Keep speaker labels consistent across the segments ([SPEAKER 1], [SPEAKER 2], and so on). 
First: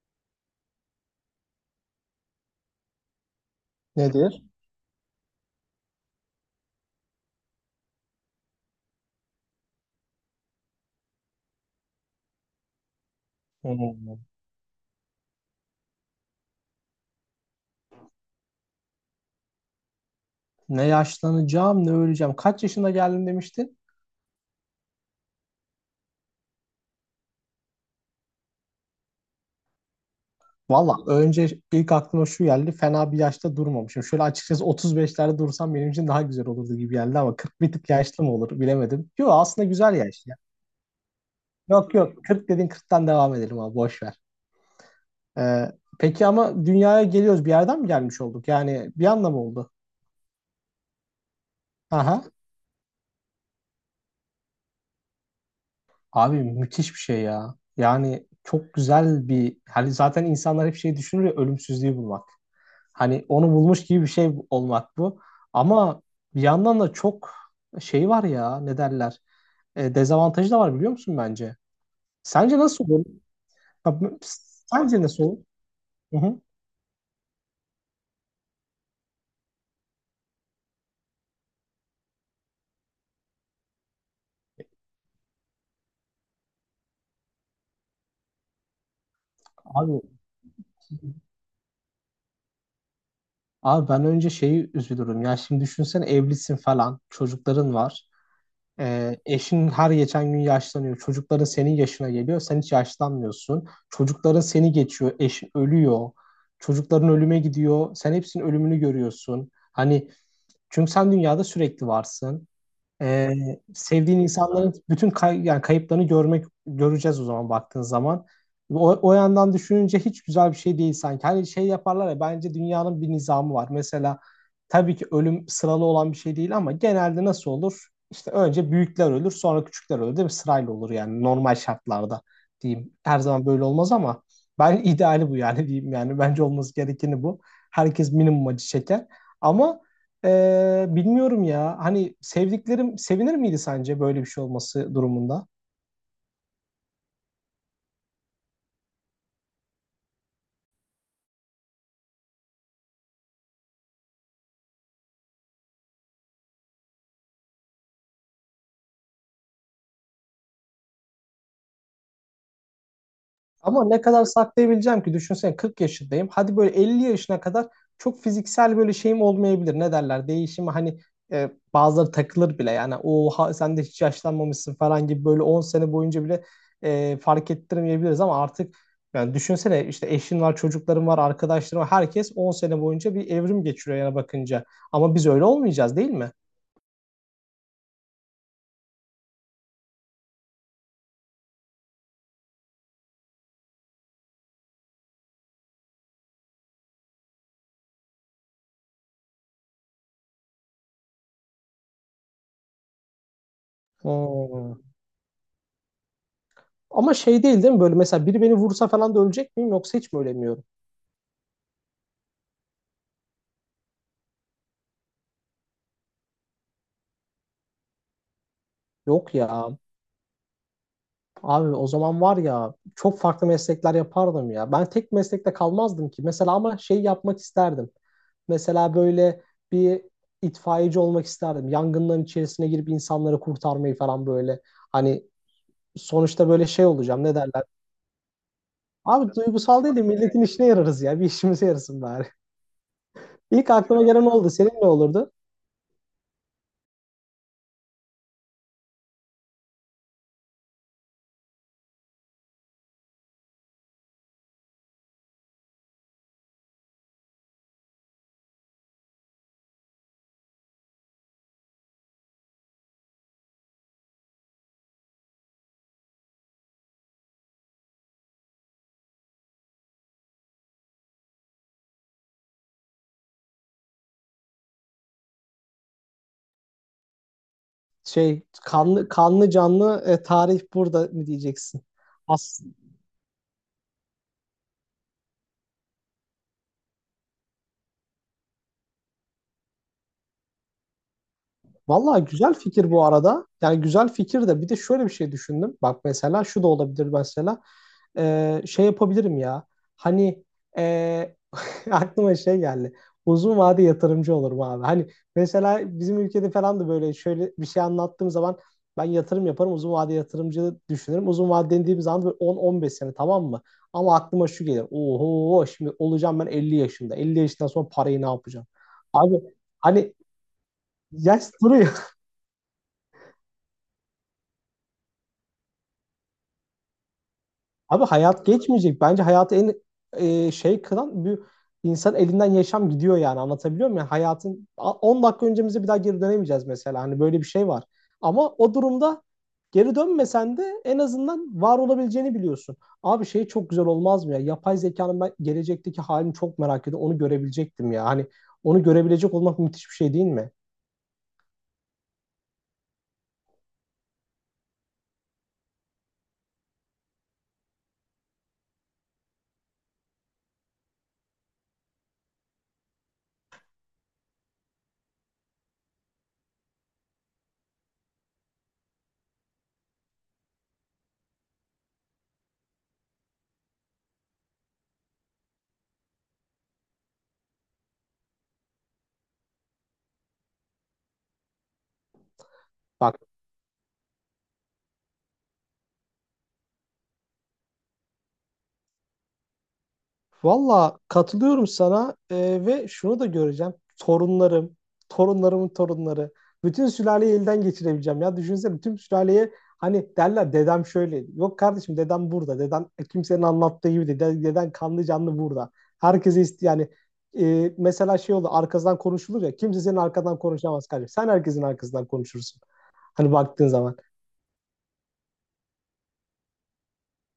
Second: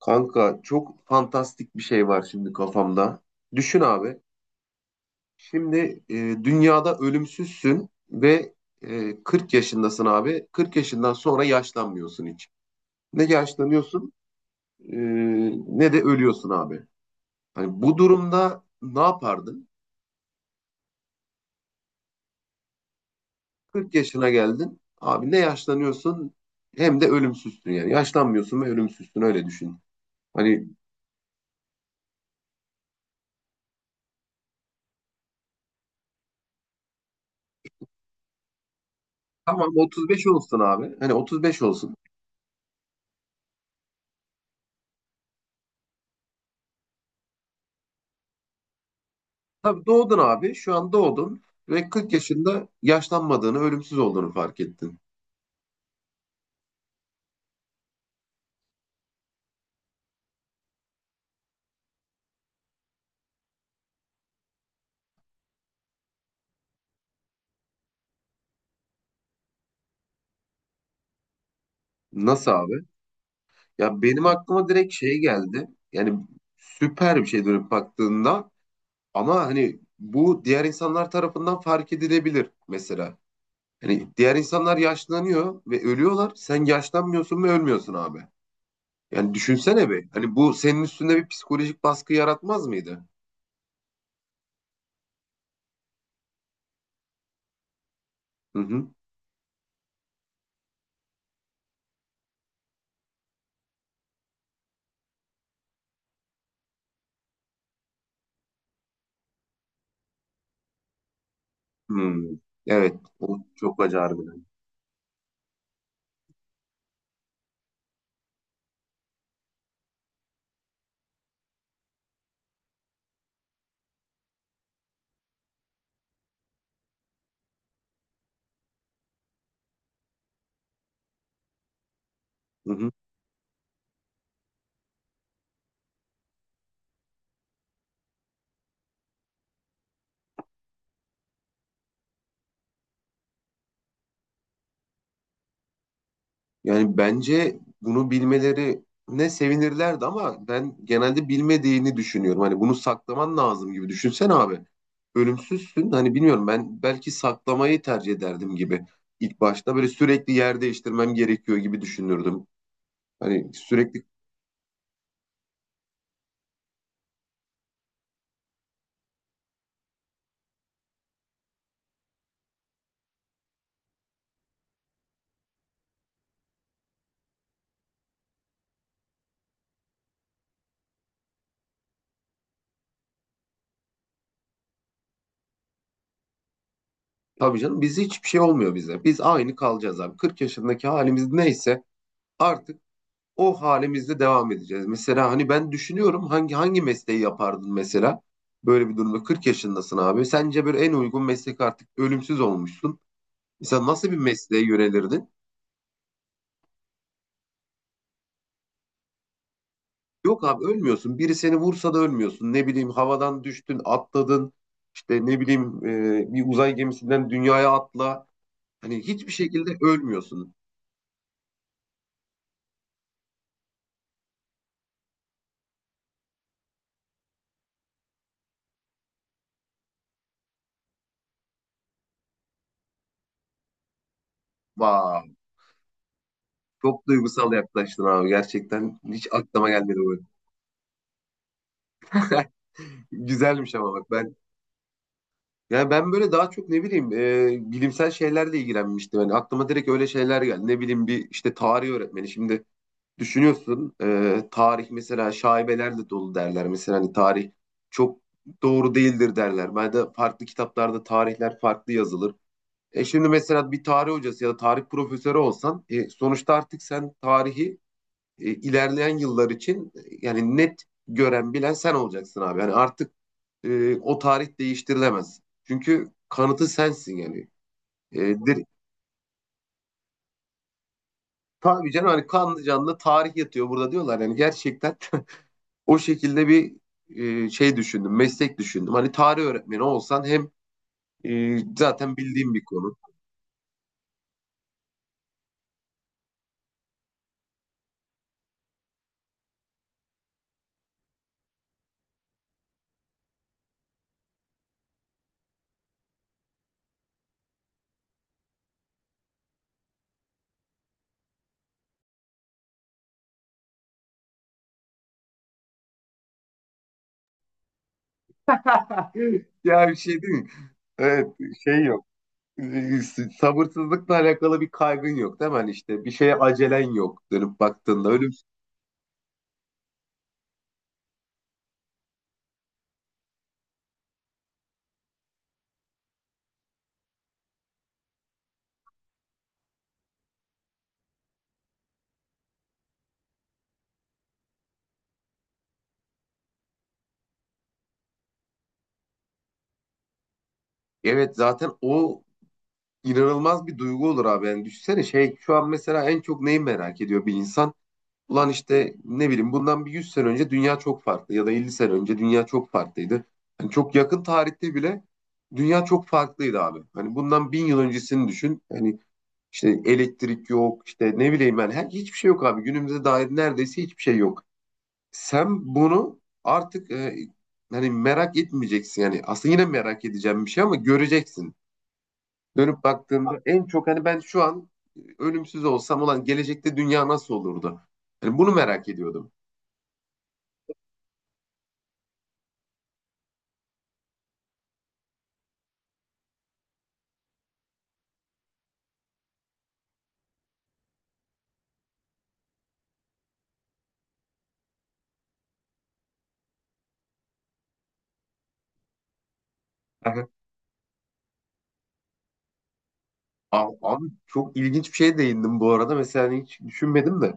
[SPEAKER 1] Kanka çok fantastik bir şey var şimdi kafamda. Düşün abi.
[SPEAKER 2] Nedir?
[SPEAKER 1] Şimdi dünyada ölümsüzsün ve 40 yaşındasın abi. 40 yaşından sonra yaşlanmıyorsun hiç. Ne yaşlanıyorsun
[SPEAKER 2] Hmm.
[SPEAKER 1] e, ne de ölüyorsun abi. Hani bu durumda ne yapardın?
[SPEAKER 2] Ne yaşlanacağım ne öleceğim. Kaç yaşında geldim demiştin?
[SPEAKER 1] 40 yaşına geldin. Abi ne yaşlanıyorsun, hem de ölümsüzsün yani. Yaşlanmıyorsun ve ölümsüzsün, öyle düşün. Hani
[SPEAKER 2] Valla önce ilk aklıma şu geldi. Fena bir yaşta durmamışım. Şöyle açıkçası 35'lerde dursam benim için daha güzel olurdu gibi geldi ama 40 bir tık yaşlı mı olur bilemedim. Yok aslında
[SPEAKER 1] tamam,
[SPEAKER 2] güzel
[SPEAKER 1] 35
[SPEAKER 2] yaş ya.
[SPEAKER 1] olsun abi. Hani 35 olsun.
[SPEAKER 2] Yok yok 40 dedin 40'tan devam edelim abi, boş ver. Ee, peki ama dünyaya geliyoruz, bir yerden mi gelmiş olduk? Yani bir anda oldu?
[SPEAKER 1] Tabii doğdun abi. Şu an doğdun ve 40
[SPEAKER 2] Aha.
[SPEAKER 1] yaşında yaşlanmadığını, ölümsüz olduğunu fark ettin.
[SPEAKER 2] Abi müthiş bir şey ya. Yani çok güzel bir, hani zaten insanlar hep şey düşünür ya, ölümsüzlüğü bulmak. Hani onu bulmuş gibi bir şey olmak bu. Ama bir yandan da çok şey var ya, ne derler. Dezavantajı da var biliyor musun bence?
[SPEAKER 1] Nasıl
[SPEAKER 2] Sence
[SPEAKER 1] abi?
[SPEAKER 2] nasıl olur? Ya,
[SPEAKER 1] Ya
[SPEAKER 2] b-
[SPEAKER 1] benim aklıma direkt
[SPEAKER 2] Sence
[SPEAKER 1] şey
[SPEAKER 2] nasıl olur?
[SPEAKER 1] geldi.
[SPEAKER 2] Hı
[SPEAKER 1] Yani
[SPEAKER 2] hı.
[SPEAKER 1] süper bir şey dönüp baktığında, ama hani bu diğer insanlar tarafından fark edilebilir mesela. Hani diğer insanlar yaşlanıyor ve ölüyorlar. Sen yaşlanmıyorsun ve ölmüyorsun abi. Yani düşünsene
[SPEAKER 2] Abi,
[SPEAKER 1] bir. Hani bu senin üstünde bir psikolojik baskı yaratmaz mıydı?
[SPEAKER 2] abi, ben önce şeyi üzülürüm. Ya şimdi düşünsene, evlisin falan. Çocukların var.
[SPEAKER 1] Hı hı.
[SPEAKER 2] Eşin her geçen gün yaşlanıyor. Çocukların senin yaşına geliyor. Sen hiç yaşlanmıyorsun. Çocukların seni geçiyor. Eşin ölüyor. Çocukların ölüme gidiyor. Sen hepsinin ölümünü görüyorsun. Hani. Çünkü sen dünyada sürekli
[SPEAKER 1] Hmm.
[SPEAKER 2] varsın.
[SPEAKER 1] Evet.
[SPEAKER 2] Ee,
[SPEAKER 1] O çok acı
[SPEAKER 2] sevdiğin
[SPEAKER 1] harbiden.
[SPEAKER 2] insanların bütün yani kayıplarını görmek, göreceğiz o zaman baktığın zaman. O yandan düşününce hiç güzel bir şey değil sanki. Hani şey yaparlar ya, bence dünyanın bir nizamı var. Mesela tabii ki ölüm sıralı olan bir şey değil ama genelde nasıl olur? İşte önce büyükler ölür, sonra küçükler ölür değil mi? Sırayla olur yani normal şartlarda
[SPEAKER 1] Hı hı.
[SPEAKER 2] diyeyim. Her zaman böyle olmaz ama ben ideali bu yani diyeyim, yani bence olması gerekeni bu. Herkes minimum acı çeker. Ama bilmiyorum ya. Hani sevdiklerim sevinir miydi sence böyle bir şey olması durumunda?
[SPEAKER 1] Yani bence bunu bilmelerine sevinirlerdi, ama ben genelde bilmediğini düşünüyorum. Hani bunu saklaman lazım gibi. Düşünsene abi. Ölümsüzsün. Hani bilmiyorum, ben belki saklamayı tercih ederdim gibi. İlk başta böyle sürekli yer değiştirmem gerekiyor gibi düşünürdüm. Hani
[SPEAKER 2] Ama ne
[SPEAKER 1] sürekli.
[SPEAKER 2] kadar saklayabileceğim ki, düşünsene 40 yaşındayım. Hadi böyle 50 yaşına kadar çok fiziksel böyle şeyim olmayabilir. Ne derler? Değişimi, hani bazıları takılır bile. Yani oha sen de hiç yaşlanmamışsın falan gibi, böyle 10 sene boyunca bile fark ettirmeyebiliriz ama artık yani düşünsene, işte eşin var, çocukların var, arkadaşların var. Herkes 10 sene boyunca bir evrim geçiriyor yana bakınca. Ama biz öyle olmayacağız değil mi?
[SPEAKER 1] Tabii canım, biz hiçbir şey olmuyor bize. Biz aynı kalacağız abi. 40 yaşındaki halimiz neyse, artık o halimizde devam edeceğiz. Mesela hani ben düşünüyorum, hangi mesleği yapardın mesela? Böyle bir durumda 40 yaşındasın abi. Sence böyle en uygun meslek, artık ölümsüz olmuşsun. Mesela nasıl bir mesleğe
[SPEAKER 2] Hmm.
[SPEAKER 1] yönelirdin?
[SPEAKER 2] Ama şey değil değil mi? Böyle mesela biri beni vursa falan da ölecek miyim, yoksa hiç mi
[SPEAKER 1] Yok abi,
[SPEAKER 2] ölemiyorum?
[SPEAKER 1] ölmüyorsun. Biri seni vursa da ölmüyorsun. Ne bileyim, havadan düştün, atladın. İşte ne bileyim, bir uzay gemisinden dünyaya atla. Hani hiçbir
[SPEAKER 2] Yok ya.
[SPEAKER 1] şekilde ölmüyorsun.
[SPEAKER 2] Abi o zaman var ya, çok farklı meslekler yapardım ya. Ben tek meslekte kalmazdım ki. Mesela ama şey yapmak isterdim. Mesela böyle bir itfaiyeci olmak isterdim. Yangınların içerisine girip insanları kurtarmayı falan, böyle. Hani
[SPEAKER 1] Vay,
[SPEAKER 2] sonuçta böyle şey
[SPEAKER 1] çok
[SPEAKER 2] olacağım, ne
[SPEAKER 1] duygusal
[SPEAKER 2] derler.
[SPEAKER 1] yaklaştın abi gerçekten. Hiç
[SPEAKER 2] Abi
[SPEAKER 1] aklıma
[SPEAKER 2] duygusal değil
[SPEAKER 1] gelmedi
[SPEAKER 2] de
[SPEAKER 1] bu.
[SPEAKER 2] milletin işine yararız ya. Bir işimize yarasın bari. İlk
[SPEAKER 1] Güzelmiş, ama
[SPEAKER 2] aklıma
[SPEAKER 1] bak
[SPEAKER 2] gelen
[SPEAKER 1] ben.
[SPEAKER 2] oldu. Senin ne olurdu?
[SPEAKER 1] Yani ben böyle daha çok ne bileyim, bilimsel şeylerle ilgilenmiştim. Yani aklıma direkt öyle şeyler geldi. Ne bileyim, bir işte tarih öğretmeni. Şimdi düşünüyorsun, tarih mesela şaibelerle dolu derler. Mesela hani tarih çok doğru değildir derler. Ben de farklı kitaplarda tarihler farklı yazılır. Şimdi mesela bir tarih hocası ya da tarih profesörü olsan, sonuçta artık sen tarihi, ilerleyen yıllar için, yani net gören bilen sen olacaksın abi. Yani artık o tarih değiştirilemez. Çünkü kanıtı sensin yani. E,
[SPEAKER 2] Şey,
[SPEAKER 1] dir-
[SPEAKER 2] kanlı canlı tarih burada mı diyeceksin?
[SPEAKER 1] tabii canım, hani
[SPEAKER 2] As
[SPEAKER 1] kanlı canlı tarih yatıyor burada diyorlar. Yani gerçekten. O şekilde bir şey düşündüm, meslek düşündüm. Hani tarih öğretmeni olsan, hem zaten
[SPEAKER 2] Vallahi
[SPEAKER 1] bildiğim
[SPEAKER 2] güzel
[SPEAKER 1] bir
[SPEAKER 2] fikir
[SPEAKER 1] konu.
[SPEAKER 2] bu arada. Yani güzel fikir de, bir de şöyle bir şey düşündüm. Bak mesela şu da olabilir mesela. Şey yapabilirim ya. Hani ee, aklıma şey geldi. Uzun vade yatırımcı olurum abi. Hani mesela bizim ülkede falan da böyle şöyle bir şey anlattığım zaman, ben yatırım yaparım. Uzun vade yatırımcı düşünürüm. Uzun vade dediğim zaman böyle 10-15 sene, tamam mı? Ama aklıma şu gelir. Oho, şimdi olacağım ben 50 yaşında. 50 yaşından sonra parayı ne yapacağım? Abi
[SPEAKER 1] Ya bir
[SPEAKER 2] hani
[SPEAKER 1] şey değil mi? Evet,
[SPEAKER 2] yaş
[SPEAKER 1] şey
[SPEAKER 2] duruyor.
[SPEAKER 1] yok. E, Sabırsızlıkla alakalı bir kaygın yok değil mi? Hani işte bir şeye acelen yok dönüp
[SPEAKER 2] Abi
[SPEAKER 1] baktığında.
[SPEAKER 2] hayat geçmeyecek. Bence hayatı en şey kılan, bir insan elinden yaşam gidiyor, yani anlatabiliyor muyum? Yani hayatın 10 dakika öncemize bir daha geri dönemeyeceğiz mesela. Hani böyle bir şey var. Ama o durumda geri dönmesen de en azından var olabileceğini biliyorsun. Abi şey çok güzel olmaz mı ya? Yapay zekanın ben gelecekteki halini çok merak ediyorum. Onu görebilecektim ya. Hani onu görebilecek olmak müthiş bir şey değil mi?
[SPEAKER 1] Evet, zaten o inanılmaz bir duygu olur abi. Yani düşünsene, şey, şu an mesela en çok neyi merak ediyor bir insan? Ulan işte ne bileyim, bundan bir 100 sene önce dünya çok farklı, ya da 50 sene önce dünya çok farklıydı. Yani çok yakın tarihte bile dünya çok farklıydı abi. Hani bundan 1.000 yıl öncesini düşün. Hani işte elektrik yok, işte ne bileyim ben hiçbir şey yok abi. Günümüze dair neredeyse hiçbir şey yok. Sen bunu artık, hani merak etmeyeceksin, yani aslında yine merak edeceğim bir şey, ama göreceksin. Dönüp
[SPEAKER 2] Bak.
[SPEAKER 1] baktığımda en çok, hani, ben şu an ölümsüz olsam olan gelecekte dünya nasıl olurdu? Hani bunu merak ediyordum.
[SPEAKER 2] Valla katılıyorum sana ve şunu da göreceğim. Torunlarım, torunlarımın torunları. Bütün sülaleyi elden geçirebileceğim ya. Düşünsene, bütün sülaleye hani derler, dedem şöyle. Yok kardeşim, dedem burada. Dedem kimsenin anlattığı gibi değil. Deden kanlı canlı burada. Herkese yani mesela şey oldu, arkadan konuşulur ya. Kimse senin
[SPEAKER 1] Aha.
[SPEAKER 2] arkadan konuşamaz kardeşim. Sen herkesin arkasından konuşursun. Hani
[SPEAKER 1] A-
[SPEAKER 2] baktığın zaman.
[SPEAKER 1] Abi, çok ilginç bir şeye değindim bu arada. Mesela hani hiç düşünmedim de.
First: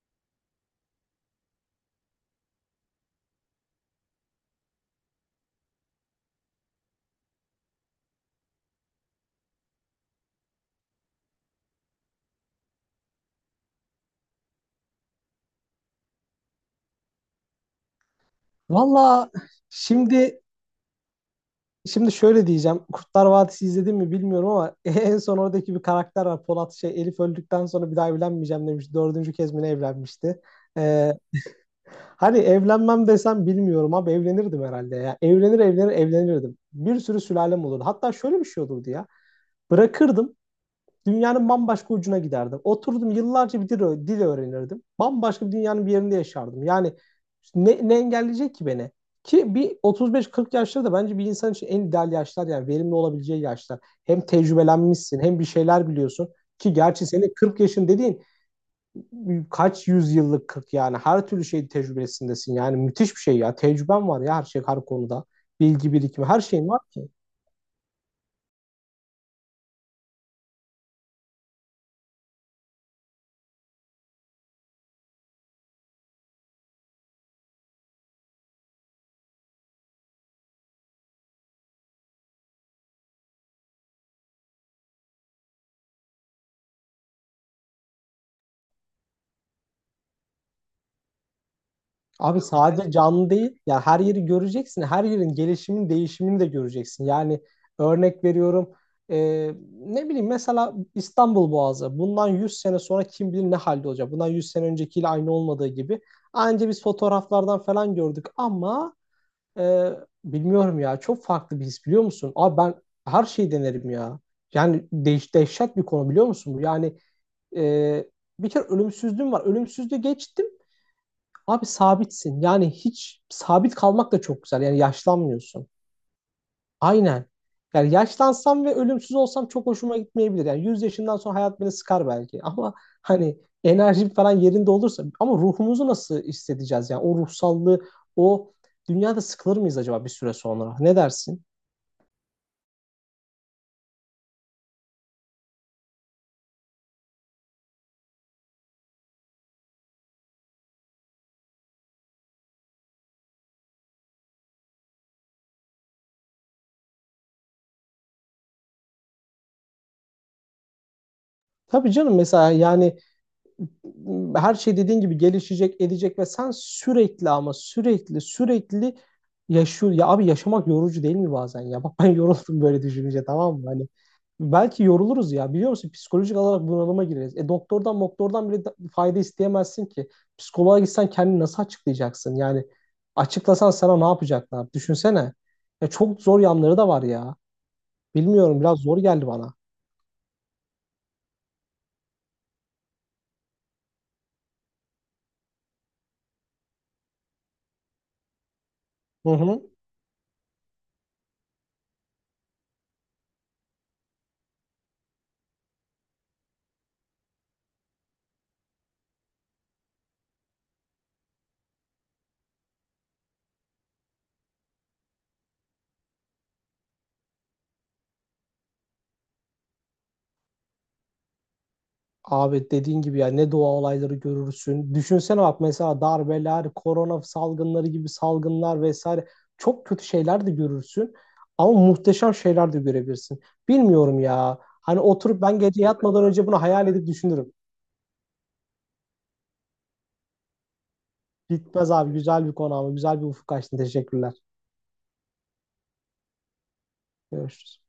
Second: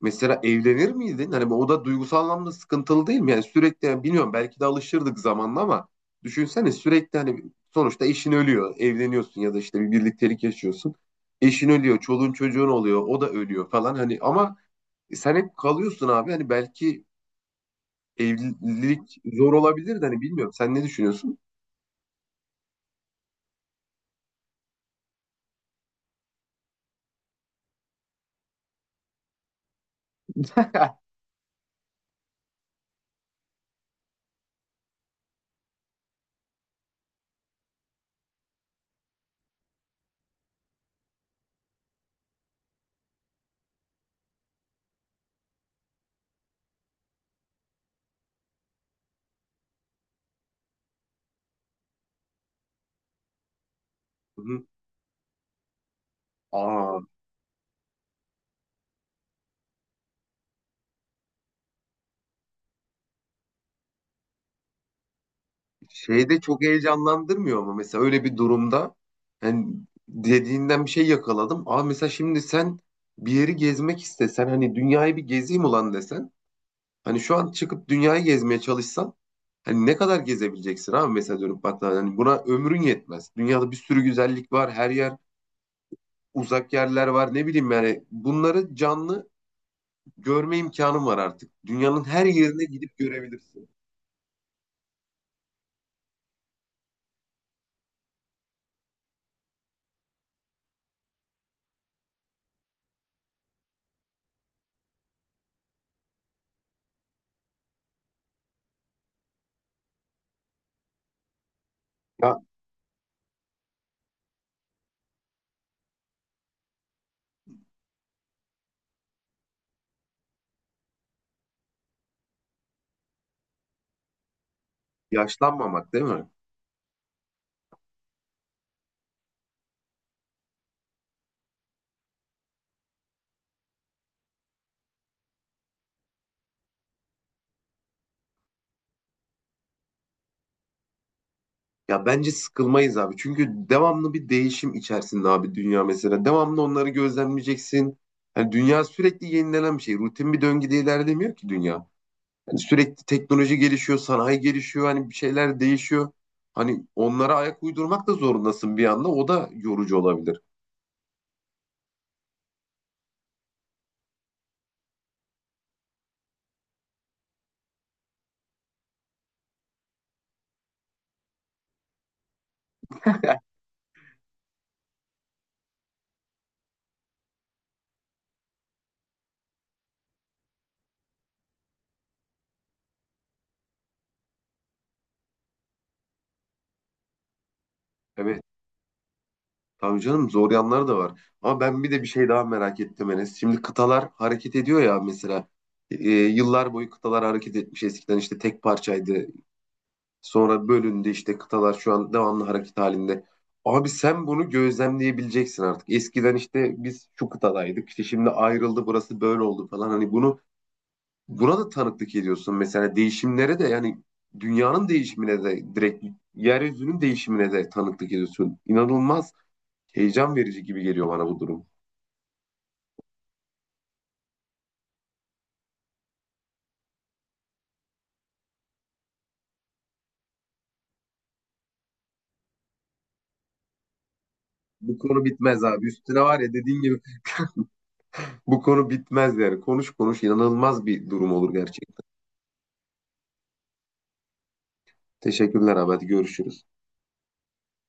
[SPEAKER 1] Mesela evlenir miydin? Hani o da duygusal anlamda sıkıntılı değil mi? Yani sürekli, yani bilmiyorum, belki de alışırdık zamanla, ama düşünsene, sürekli, hani, sonuçta eşin ölüyor. Evleniyorsun ya da işte bir birliktelik yaşıyorsun. Eşin ölüyor, çoluğun çocuğun oluyor, o da ölüyor falan, hani, ama sen hep kalıyorsun abi. Hani belki evlilik
[SPEAKER 2] Valla,
[SPEAKER 1] zor olabilir de, hani,
[SPEAKER 2] şimdi
[SPEAKER 1] bilmiyorum. Sen ne düşünüyorsun?
[SPEAKER 2] Şimdi şöyle diyeceğim. Kurtlar Vadisi izledim mi bilmiyorum ama en son oradaki bir karakter var. Polat, Elif öldükten sonra bir daha evlenmeyeceğim demiş. Dördüncü kez mi ne evlenmişti? Ee, hani evlenmem desem, bilmiyorum abi, evlenirdim herhalde ya. Evlenir evlenir evlenirdim. Bir sürü sülalem olurdu. Hatta şöyle bir şey olurdu ya. Bırakırdım. Dünyanın bambaşka ucuna giderdim. Oturdum yıllarca bir dil öğrenirdim. Bambaşka bir dünyanın bir yerinde yaşardım. Yani ne engelleyecek ki beni? Ki bir 35-40 yaşları da bence bir insan için en ideal yaşlar, yani verimli olabileceği yaşlar. Hem
[SPEAKER 1] Hı hı.
[SPEAKER 2] tecrübelenmişsin hem bir şeyler biliyorsun. Ki
[SPEAKER 1] Aa,
[SPEAKER 2] gerçi senin 40 yaşın dediğin kaç yüzyıllık 40, yani her türlü şeyin tecrübesindesin. Yani müthiş bir şey ya. Tecrüben var ya her şey, her konuda. Bilgi birikimi,
[SPEAKER 1] şey de
[SPEAKER 2] her
[SPEAKER 1] çok
[SPEAKER 2] şeyin var ki.
[SPEAKER 1] heyecanlandırmıyor, ama mesela öyle bir durumda hani, dediğinden bir şey yakaladım. Aa, mesela şimdi sen bir yeri gezmek istesen, hani dünyayı bir gezeyim ulan desen, hani şu an çıkıp dünyayı gezmeye çalışsan, hani ne kadar gezebileceksin abi. Mesela dönüp baktığında, hani, buna ömrün yetmez. Dünyada bir sürü güzellik var. Her yer, uzak yerler var. Ne bileyim, yani bunları canlı görme imkanım var artık. Dünyanın her
[SPEAKER 2] Abi
[SPEAKER 1] yerine
[SPEAKER 2] sadece
[SPEAKER 1] gidip
[SPEAKER 2] canlı değil,
[SPEAKER 1] görebilirsin.
[SPEAKER 2] ya her yeri göreceksin, her yerin gelişimin, değişimini de göreceksin. Yani örnek veriyorum, e, ne bileyim mesela İstanbul Boğazı, bundan 100 sene sonra kim bilir ne halde olacak. Bundan 100 sene öncekiyle aynı olmadığı gibi. Anca biz fotoğraflardan falan gördük ama e, bilmiyorum ya, çok farklı bir his, biliyor musun?
[SPEAKER 1] Ya,
[SPEAKER 2] Abi ben her şeyi denerim ya. Yani dehşet bir konu, biliyor musun bu? Yani e, bir kere ölümsüzlüğüm var, ölümsüzlüğü geçtim. Abi sabitsin. Yani hiç, sabit kalmak da çok güzel. Yani yaşlanmıyorsun.
[SPEAKER 1] yaşlanmamak değil mi?
[SPEAKER 2] Aynen. Yani yaşlansam ve ölümsüz olsam çok hoşuma gitmeyebilir. Yani 100 yaşından sonra hayat beni sıkar belki. Ama hani enerjim falan yerinde olursa, ama ruhumuzu nasıl hissedeceğiz? Yani o ruhsallığı, o dünyada sıkılır mıyız acaba bir süre sonra? Ne dersin?
[SPEAKER 1] Ya bence sıkılmayız abi. Çünkü devamlı bir değişim içerisinde abi dünya mesela. Devamlı onları gözlemleyeceksin. Yani dünya sürekli yenilenen bir şey. Rutin bir döngüde ilerlemiyor ki dünya. Yani sürekli teknoloji gelişiyor, sanayi gelişiyor, hani bir şeyler değişiyor. Hani onlara ayak uydurmak da zorundasın bir anda. O da yorucu olabilir.
[SPEAKER 2] Tabii canım, mesela yani her şey dediğin gibi gelişecek, edecek ve sen sürekli, ama sürekli sürekli yaşıyor. Ya abi yaşamak yorucu değil mi bazen ya? Bak, ben yoruldum böyle düşününce, tamam mı? Hani belki yoruluruz ya, biliyor musun? Psikolojik olarak bunalıma gireriz. E, doktordan bile fayda isteyemezsin ki. Psikoloğa gitsen kendini nasıl açıklayacaksın? Yani açıklasan sana ne yapacaklar? Düşünsene. Ya çok zor yanları da var ya.
[SPEAKER 1] Evet.
[SPEAKER 2] Bilmiyorum, biraz zor geldi bana.
[SPEAKER 1] Tabii canım, zor yanları da var. Ama ben bir de bir şey daha merak ettim Enes. Şimdi kıtalar hareket ediyor ya mesela. Yıllar boyu kıtalar hareket etmiş. Eskiden işte tek parçaydı.
[SPEAKER 2] Hı hı.
[SPEAKER 1] Sonra bölündü, işte kıtalar şu an devamlı hareket halinde. Abi sen bunu gözlemleyebileceksin artık. Eskiden işte biz şu kıtadaydık. İşte şimdi ayrıldı, burası böyle oldu falan. Hani bunu, buna da tanıklık ediyorsun. Mesela değişimlere de, yani, dünyanın değişimine de direkt, yeryüzünün değişimine de tanıklık ediyorsun. İnanılmaz heyecan verici gibi geliyor bana bu durum.
[SPEAKER 2] Abi dediğin gibi ya, ne doğa olayları görürsün. Düşünsene bak, mesela darbeler, korona salgınları gibi salgınlar vesaire, çok kötü şeyler de görürsün. Ama muhteşem şeyler de görebilirsin. Bilmiyorum ya.
[SPEAKER 1] Bu
[SPEAKER 2] Hani
[SPEAKER 1] konu
[SPEAKER 2] oturup ben
[SPEAKER 1] bitmez
[SPEAKER 2] gece
[SPEAKER 1] abi. Üstüne
[SPEAKER 2] yatmadan
[SPEAKER 1] var
[SPEAKER 2] önce
[SPEAKER 1] ya,
[SPEAKER 2] bunu
[SPEAKER 1] dediğin
[SPEAKER 2] hayal
[SPEAKER 1] gibi
[SPEAKER 2] edip düşünürüm.
[SPEAKER 1] bu konu bitmez yani. Konuş konuş, inanılmaz bir durum olur
[SPEAKER 2] Bitmez
[SPEAKER 1] gerçekten.
[SPEAKER 2] abi, güzel bir konu, ama güzel bir ufuk açtın. Teşekkürler.
[SPEAKER 1] Teşekkürler abi. Hadi görüşürüz.
[SPEAKER 2] Görüşürüz.